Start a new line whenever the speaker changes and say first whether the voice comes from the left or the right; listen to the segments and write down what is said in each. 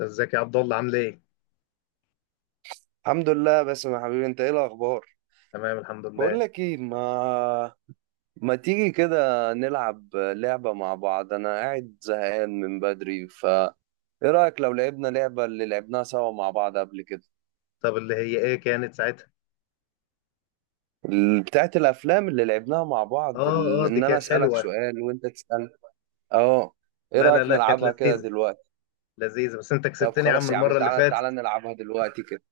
left: ازيك يا عبد الله، عامل ايه؟
right: الحمد لله، بس يا حبيبي انت ايه الاخبار؟
left: تمام، الحمد
right: بقول
left: لله.
right: لك ايه، ما تيجي كده نلعب لعبة مع بعض؟ انا قاعد زهقان من بدري، ف ايه رأيك لو لعبنا لعبة اللي لعبناها سوا مع بعض قبل كده؟
left: طب اللي هي ايه كانت ساعتها؟
right: بتاعت الافلام اللي لعبناها مع بعض،
left: اه اه، دي
right: ان انا
left: كانت
right: اسألك
left: حلوة.
right: سؤال وانت تسأل. اه. ايه
left: لا لا
right: رأيك
left: لا، كانت
right: نلعبها كده
left: لذيذة.
right: دلوقتي؟
left: لذيذة، بس انت
right: طب
left: كسبتني يا عم
right: خلاص يا عم،
left: المرة اللي
right: تعالى تعالى
left: فاتت.
right: نلعبها دلوقتي كده.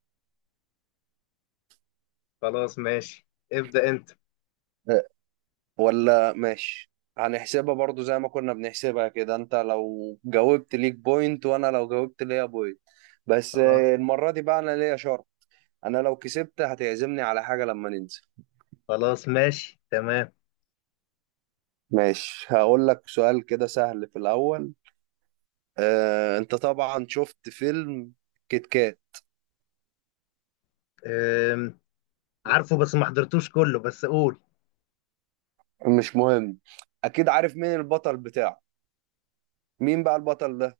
left: خلاص ماشي، ابدأ انت.
right: ولا ماشي. هنحسبها برضو زي ما كنا بنحسبها كده، انت لو جاوبت ليك بوينت وانا لو جاوبت ليا بوينت. بس
left: خلاص
right: المرة دي بقى انا ليا شرط. انا لو كسبت هتعزمني على حاجة لما ننزل.
left: خلاص، ماشي تمام.
right: ماشي، هقول لك سؤال كده سهل في الاول. انت طبعا شفت فيلم كيت كات.
left: أم. عارفه بس ما حضرتوش كله، بس قول.
right: مش مهم، اكيد عارف مين البطل بتاعه. مين بقى البطل ده؟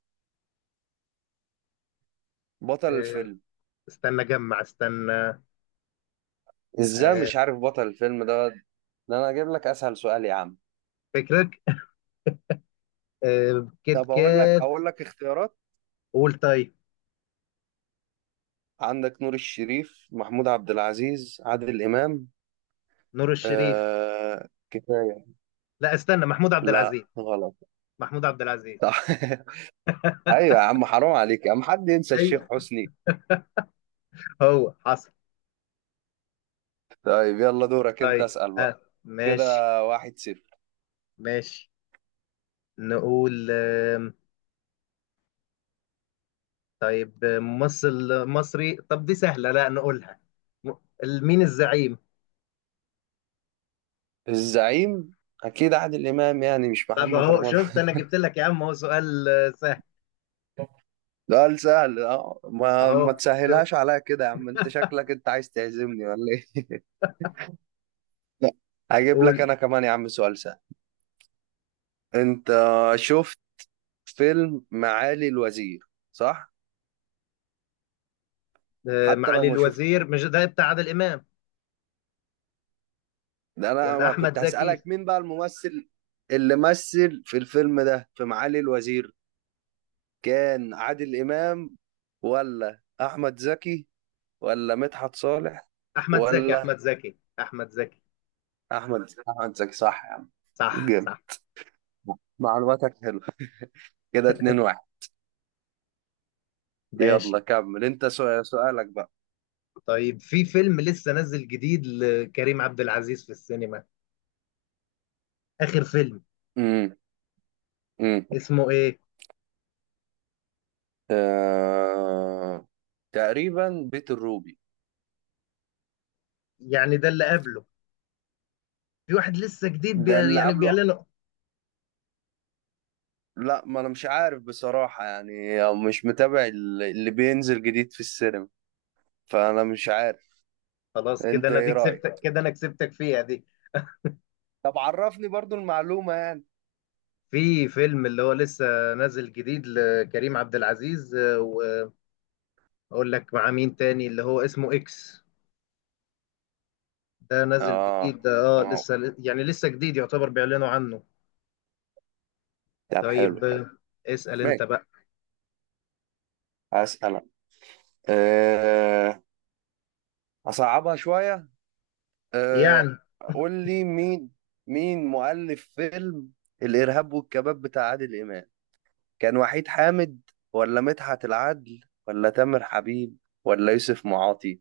right: بطل
left: أه،
right: الفيلم.
left: استنى جمع استنى.
right: ازاي
left: أه،
right: مش عارف بطل الفيلم ده؟ ده انا اجيب لك اسهل سؤال يا عم.
left: فكرك. كيت
right: طب اقول لك
left: كات.
right: اقول لك اختيارات.
left: قول طيب.
right: عندك نور الشريف، محمود عبد العزيز، عادل إمام.
left: نور الشريف.
right: آه، كفاية.
left: لا استنى، محمود عبد
right: لا،
left: العزيز.
right: غلط.
left: محمود عبد العزيز.
right: أيوة يا عم، حرام عليك يا عم، حد ينسى الشيخ
left: ايوه،
right: حسني؟
left: هو حصل.
right: طيب يلا دورك أنت،
left: طيب.
right: أسأل بقى.
left: آه.
right: كده
left: ماشي
right: 1-0.
left: ماشي. نقول طيب ممثل مصري. طب دي سهلة، لا نقولها. م- مين الزعيم؟
right: الزعيم. أكيد عادل إمام، يعني مش
left: طب
right: محمد
left: اهو
right: رمضان.
left: شفت، انا جبت لك يا عم اهو سؤال سهل.
right: ده سهل. أه، ما
left: اهو
right: ما
left: شوف.
right: تسهلهاش عليا كده يا عم. أنت شكلك أنت عايز تعزمني ولا إيه؟ لا، هجيب لك
left: قول.
right: أنا كمان يا عم سؤال سهل. أنت شفت فيلم معالي الوزير، صح؟ حتى لو
left: معالي
right: ما
left: الوزير،
right: شفتوش،
left: مش ده بتاع عادل امام؟
right: ده انا
left: ولا
right: ما
left: احمد
right: كنت
left: زكي.
right: هسألك مين بقى الممثل اللي مثل في الفيلم ده. في معالي الوزير كان عادل إمام ولا احمد زكي ولا مدحت صالح
left: احمد زكي
right: ولا
left: احمد زكي احمد زكي.
right: احمد زكي؟ احمد زكي، صح يا عم.
left: صح
right: جامد،
left: صح.
right: معلوماتك حلوه. كده 2-1.
left: ماشي.
right: يلا كمل انت، سؤالك بقى.
left: طيب، في فيلم لسه نزل جديد لكريم عبد العزيز في السينما، اخر فيلم.
right: امم امم
left: اسمه ايه؟
right: آه... تقريبا بيت الروبي.
left: يعني ده اللي قبله، في واحد لسه جديد
right: ده اللي
left: يعني
right: قبله.
left: بيعلنه.
right: لا، ما انا مش عارف بصراحة يعني، مش متابع اللي بينزل جديد في السينما، فانا مش عارف.
left: خلاص كده،
right: انت
left: انا
right: ايه
left: دي
right: رأيك؟
left: كسبتك، كده انا كسبتك فيها دي.
right: طب عرفني برضو المعلومة يعني.
left: في فيلم اللي هو لسه نازل جديد لكريم عبد العزيز، واقول لك مع مين تاني، اللي هو اسمه اكس، ده نازل
right: اه.
left: جديد ده. اه
right: اه.
left: لسه يعني، لسه جديد يعتبر، بيعلنوا عنه.
right: طب
left: طيب.
right: حلو حلو.
left: اسأل انت
right: ماشي،
left: بقى.
right: هسألك. أه... اصعبها شوية. أه...
left: يعني.
right: قول لي مين، مين مؤلف فيلم الإرهاب والكباب بتاع عادل إمام؟ كان وحيد حامد ولا مدحت العدل ولا تامر حبيب ولا يوسف معاطي؟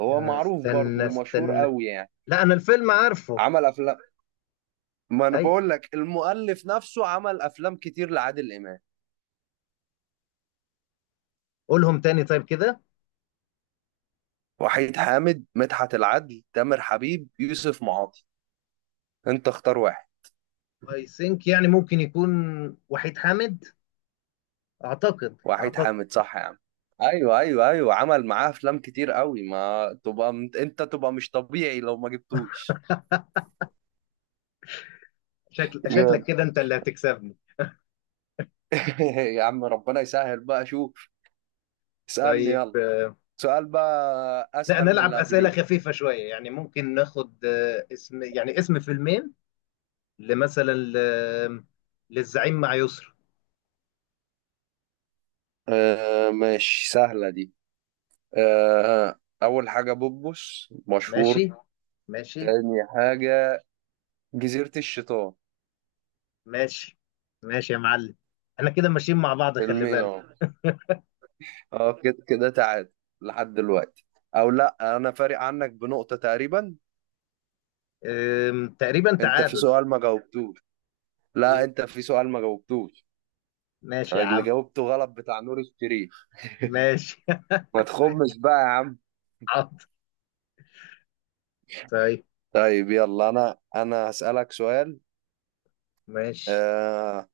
right: هو معروف برضه
left: استنى
right: ومشهور
left: استنى.
right: قوي يعني،
left: لا، انا الفيلم عارفه.
right: عمل افلام. ما انا
left: ايوه،
right: بقول لك المؤلف نفسه عمل افلام كتير لعادل امام.
left: قولهم تاني طيب كده.
right: وحيد حامد، مدحت العدل، تامر حبيب، يوسف معاطي. انت اختار واحد.
left: اي ثينك، يعني ممكن يكون وحيد حامد. اعتقد
right: وحيد
left: اعتقد.
right: حامد، صح يا عم. ايوه ايوه ايوه، عمل معاه افلام كتير قوي. ما تبقى انت تبقى مش طبيعي لو ما جبتوش.
left: شكلك
right: جامد.
left: كده، انت اللي هتكسبني.
right: يا عم ربنا يسهل بقى، شوف، اسألني
left: طيب.
right: يلا سؤال بقى
left: لا
right: اسهل من
left: نلعب
right: اللي
left: اسئله
right: قبليه.
left: خفيفه شويه، يعني ممكن ناخد اسم، يعني اسم فيلمين، لمثلا للزعيم مع يسرا.
right: آه ماشي، سهلة دي. أول حاجة، بوبوس
left: ماشي
right: مشهور.
left: ماشي
right: تاني حاجة، جزيرة الشيطان.
left: ماشي ماشي يا معلم. احنا كده ماشيين مع بعض، خلي
right: فيلمين
left: بالك.
right: أهو. أه، كده كده تعادل لحد دلوقتي. أو لأ، أنا فارق عنك بنقطة تقريبا.
left: تقريبا
right: أنت في
left: تعادل.
right: سؤال ما جاوبتوش. لا،
left: يم-
right: أنت في سؤال ما جاوبتوش،
left: ماشي يا
right: اللي
left: عم.
right: جاوبته غلط بتاع نور الشريف.
left: ماشي
right: ما
left: ماشي،
right: تخمش بقى يا عم.
left: حاضر. طيب.
right: طيب يلا أنا هسألك سؤال.
left: ماشي.
right: آه.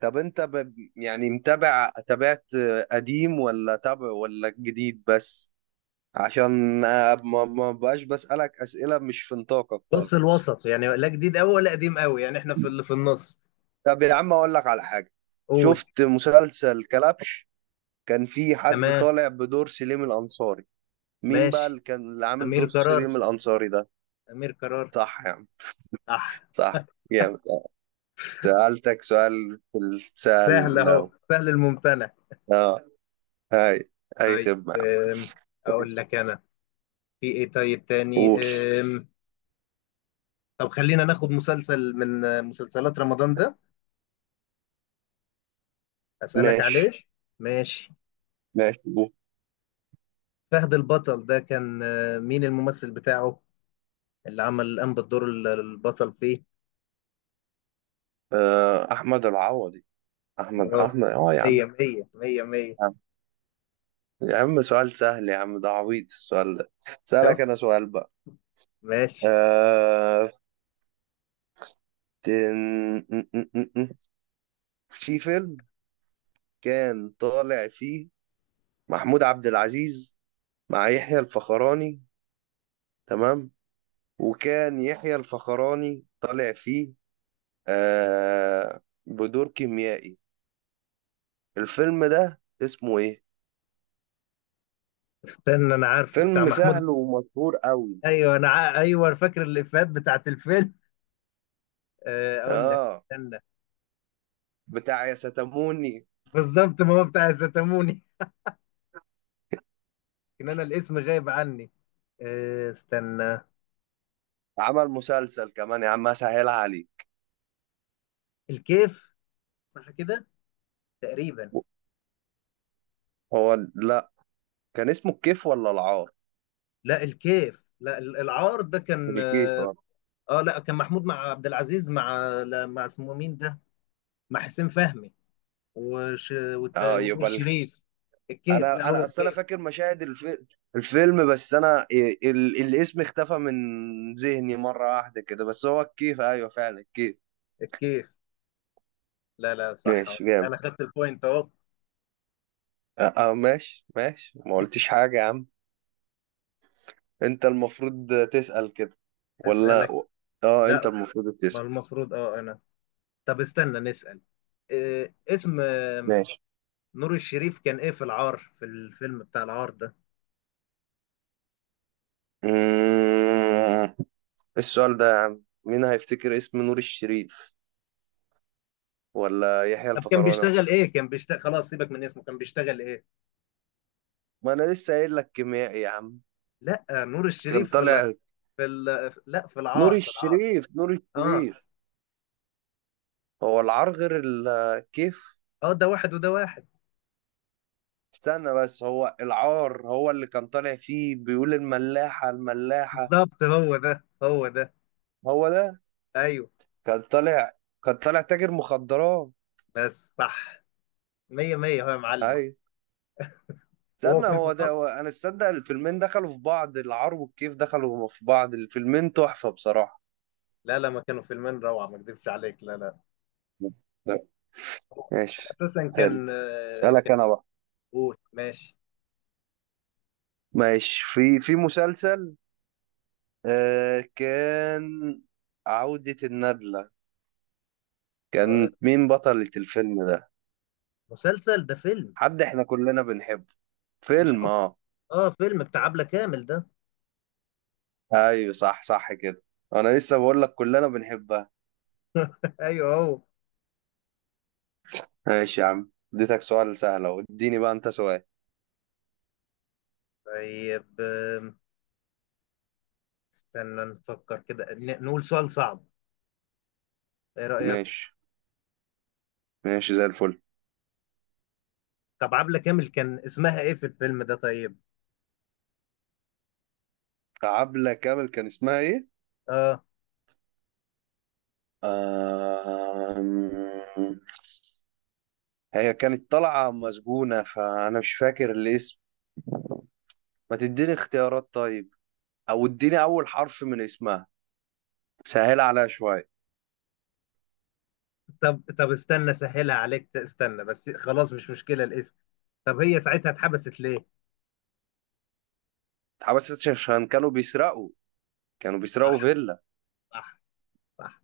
right: طب أنت يعني متابع، تابعت قديم ولا تابع ولا جديد بس؟ عشان ما بقاش بسألك أسئلة مش في نطاقك
left: نص
right: خالص.
left: الوسط يعني، لا جديد قوي ولا قديم قوي، يعني احنا في اللي في النص.
right: طب يا عم، أقول لك على حاجة.
left: قول.
right: شفت مسلسل كلبش؟ كان في حد
left: تمام.
right: طالع بدور سليم الأنصاري. مين بقى
left: ماشي.
right: اللي عامل
left: امير
right: دور
left: قرار.
right: سليم الأنصاري ده؟
left: أمير قرار.
right: صح يا عم.
left: صح.
right: صح. جامد آه. سألتك سؤال في
left: سهل،
right: السهل
left: أهو
right: لو.
left: سهل الممتنع.
right: اه. هاي، أي
left: طيب.
right: خدمة يا عم.
left: أقول
right: ماشي.
left: لك أنا. في إيه طيب تاني؟
right: قول.
left: أم، طب خلينا ناخد مسلسل من مسلسلات رمضان ده، أسألك عليه.
right: ماشي.
left: ماشي.
right: ماشي قول.
left: فهد البطل ده، كان مين الممثل بتاعه، اللي عمل الآن بالدور البطل فيه؟
right: آه، أحمد العوضي. أحمد
left: برافو.
right: أحمد أه يا عم.
left: مية مية مية مية.
right: يا عم سؤال سهل يا عم، ده عبيط السؤال ده. سألك
left: شوف.
right: أنا سؤال بقى.
left: ماشي.
right: آه... تن... م- م- م- م. في فيلم كان طالع فيه محمود عبد العزيز مع يحيى الفخراني، تمام؟ وكان يحيى الفخراني طالع فيه بدور كيميائي. الفيلم ده اسمه إيه؟
left: استنى، أنا عارفه بتاع
right: فيلم
left: محمود.
right: سهل ومشهور قوي.
left: أيوه فاكر الإفيهات بتاعت الفيلم. أقول لك
right: آه،
left: استنى.
right: بتاع يا ستموني.
left: بالظبط، ما هو بتاع الزيتاموني. ان انا الاسم غايب عني. استنى.
right: عمل مسلسل كمان يا عم، أسهلها عليك.
left: الكيف. صح كده، تقريبا.
right: هو لا، كان اسمه الكيف ولا العار؟
left: لا الكيف، لا العار، ده كان.
right: اكيد اه.
left: اه لا، كان محمود مع عبد العزيز، مع، لا، مع اسمه مين ده، مع حسين فهمي
right: اه
left: ونور
right: يبقى
left: الشريف. الكيف.
right: انا
left: لا هو
right: انا اصل انا
left: الكيف.
right: فاكر مشاهد الفيلم، بس انا الاسم اختفى من ذهني مره واحده كده. بس هو الكيف، ايوه فعلا الكيف.
left: الكيف. لا لا، صح.
right: ماشي، جامد.
left: انا خدت البوينت اهو.
right: اه. آه، ماشي ماشي، ما قلتش حاجه يا عم. انت المفروض تسأل كده ولا؟
left: اسالك.
right: اه، انت
left: لا،
right: المفروض
left: ما
right: تسأل.
left: المفروض اه انا. طب استنى نسال. اسم
right: ماشي.
left: نور الشريف كان ايه في العار، في الفيلم بتاع العار ده؟
right: مم... السؤال ده يا عم، مين هيفتكر اسم نور الشريف ولا يحيى
left: طب كان
right: الفخراني
left: بيشتغل
right: اصلا؟
left: ايه؟ كان بيشتغل، خلاص سيبك من اسمه، كان بيشتغل ايه؟
right: ما انا لسه قايل لك كيميائي يا عم.
left: لا، نور
right: كان
left: الشريف في
right: طالع.
left: في لا في
right: نور
left: العار، في العار.
right: الشريف، نور
left: اه
right: الشريف. هو العار غير الكيف؟
left: اه، ده واحد وده واحد.
right: استنى بس، هو العار هو اللي كان طالع فيه بيقول الملاحة الملاحة.
left: بالظبط، هو ده هو ده.
right: هو ده.
left: ايوه.
right: كان طالع كان طالع تاجر مخدرات.
left: بس صح. مية مية هو يا
right: اي.
left: معلم. وهو
right: استنى،
left: كان في
right: هو ده
left: الأرض.
right: هو. انا استنى، الفيلمين دخلوا في بعض، العار والكيف دخلوا في بعض. الفيلمين تحفة بصراحة.
left: لا لا، ما كانوا فيلمين روعة، ما اكذبش عليك، لا لا. هو
right: ماشي.
left: اساسا
right: حلو،
left: كان
right: اسألك انا بقى.
left: قول ماشي.
right: ماشي. في مسلسل آه كان عودة الندلة،
left: آه،
right: كان مين بطلة الفيلم ده؟
left: مسلسل ده فيلم.
right: حد احنا كلنا بنحبه.
left: مش
right: فيلم،
left: عارف.
right: اه.
left: اه، فيلم بتاع عبلة كامل ده.
right: ايوه، صح صح كده. انا لسه بقول لك كلنا بنحبها.
left: ايوه هو.
right: ماشي يا عم، اديتك سؤال سهل اهو، اديني بقى انت سؤال.
left: طيب. استنى نفكر كده، نقول سؤال صعب. ايه رأيك؟
right: ماشي ماشي زي الفل.
left: طب عبلة كامل كان اسمها ايه في الفيلم ده، طيب؟
right: عبلة كامل كان اسمها ايه؟
left: اه.
right: آم... هي كانت طالعة مسجونة، فانا مش فاكر الاسم. ما تديني اختيارات طيب، او اديني اول حرف من اسمها، سهل عليها شوية.
left: طب استنى سهلها عليك، استنى بس، خلاص مش مشكلة الاسم. طب هي ساعتها اتحبست ليه؟
right: بس عشان كانوا بيسرقوا، كانوا بيسرقوا
left: صح
right: فيلا.
left: صح صح.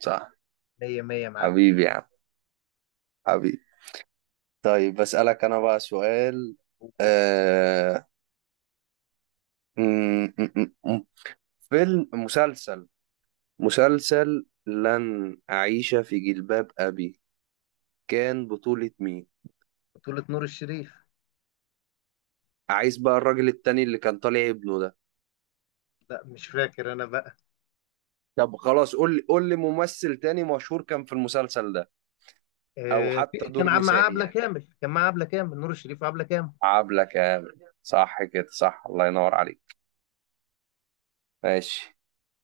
right: صح.
left: مية مية يا معلم.
right: حبيبي يا عم، حبيبي. طيب بسألك أنا بقى سؤال. آه... م- م- م- مسلسل، مسلسل لن أعيش في جلباب أبي، كان بطولة مين؟
left: بطولة نور الشريف.
right: عايز بقى الراجل التاني اللي كان طالع ابنه ده.
left: لا، مش فاكر انا بقى.
right: طب خلاص، قول لي قول لي ممثل تاني مشهور كان في المسلسل ده، أو
left: في،
right: حتى دور
left: كان مع
right: نسائي
left: عبلة
right: يعني.
left: كامل، كان مع عبلة كامل، نور الشريف وعبلة كامل.
right: عبلة كامل، صح كده. صح، الله ينور عليك. ماشي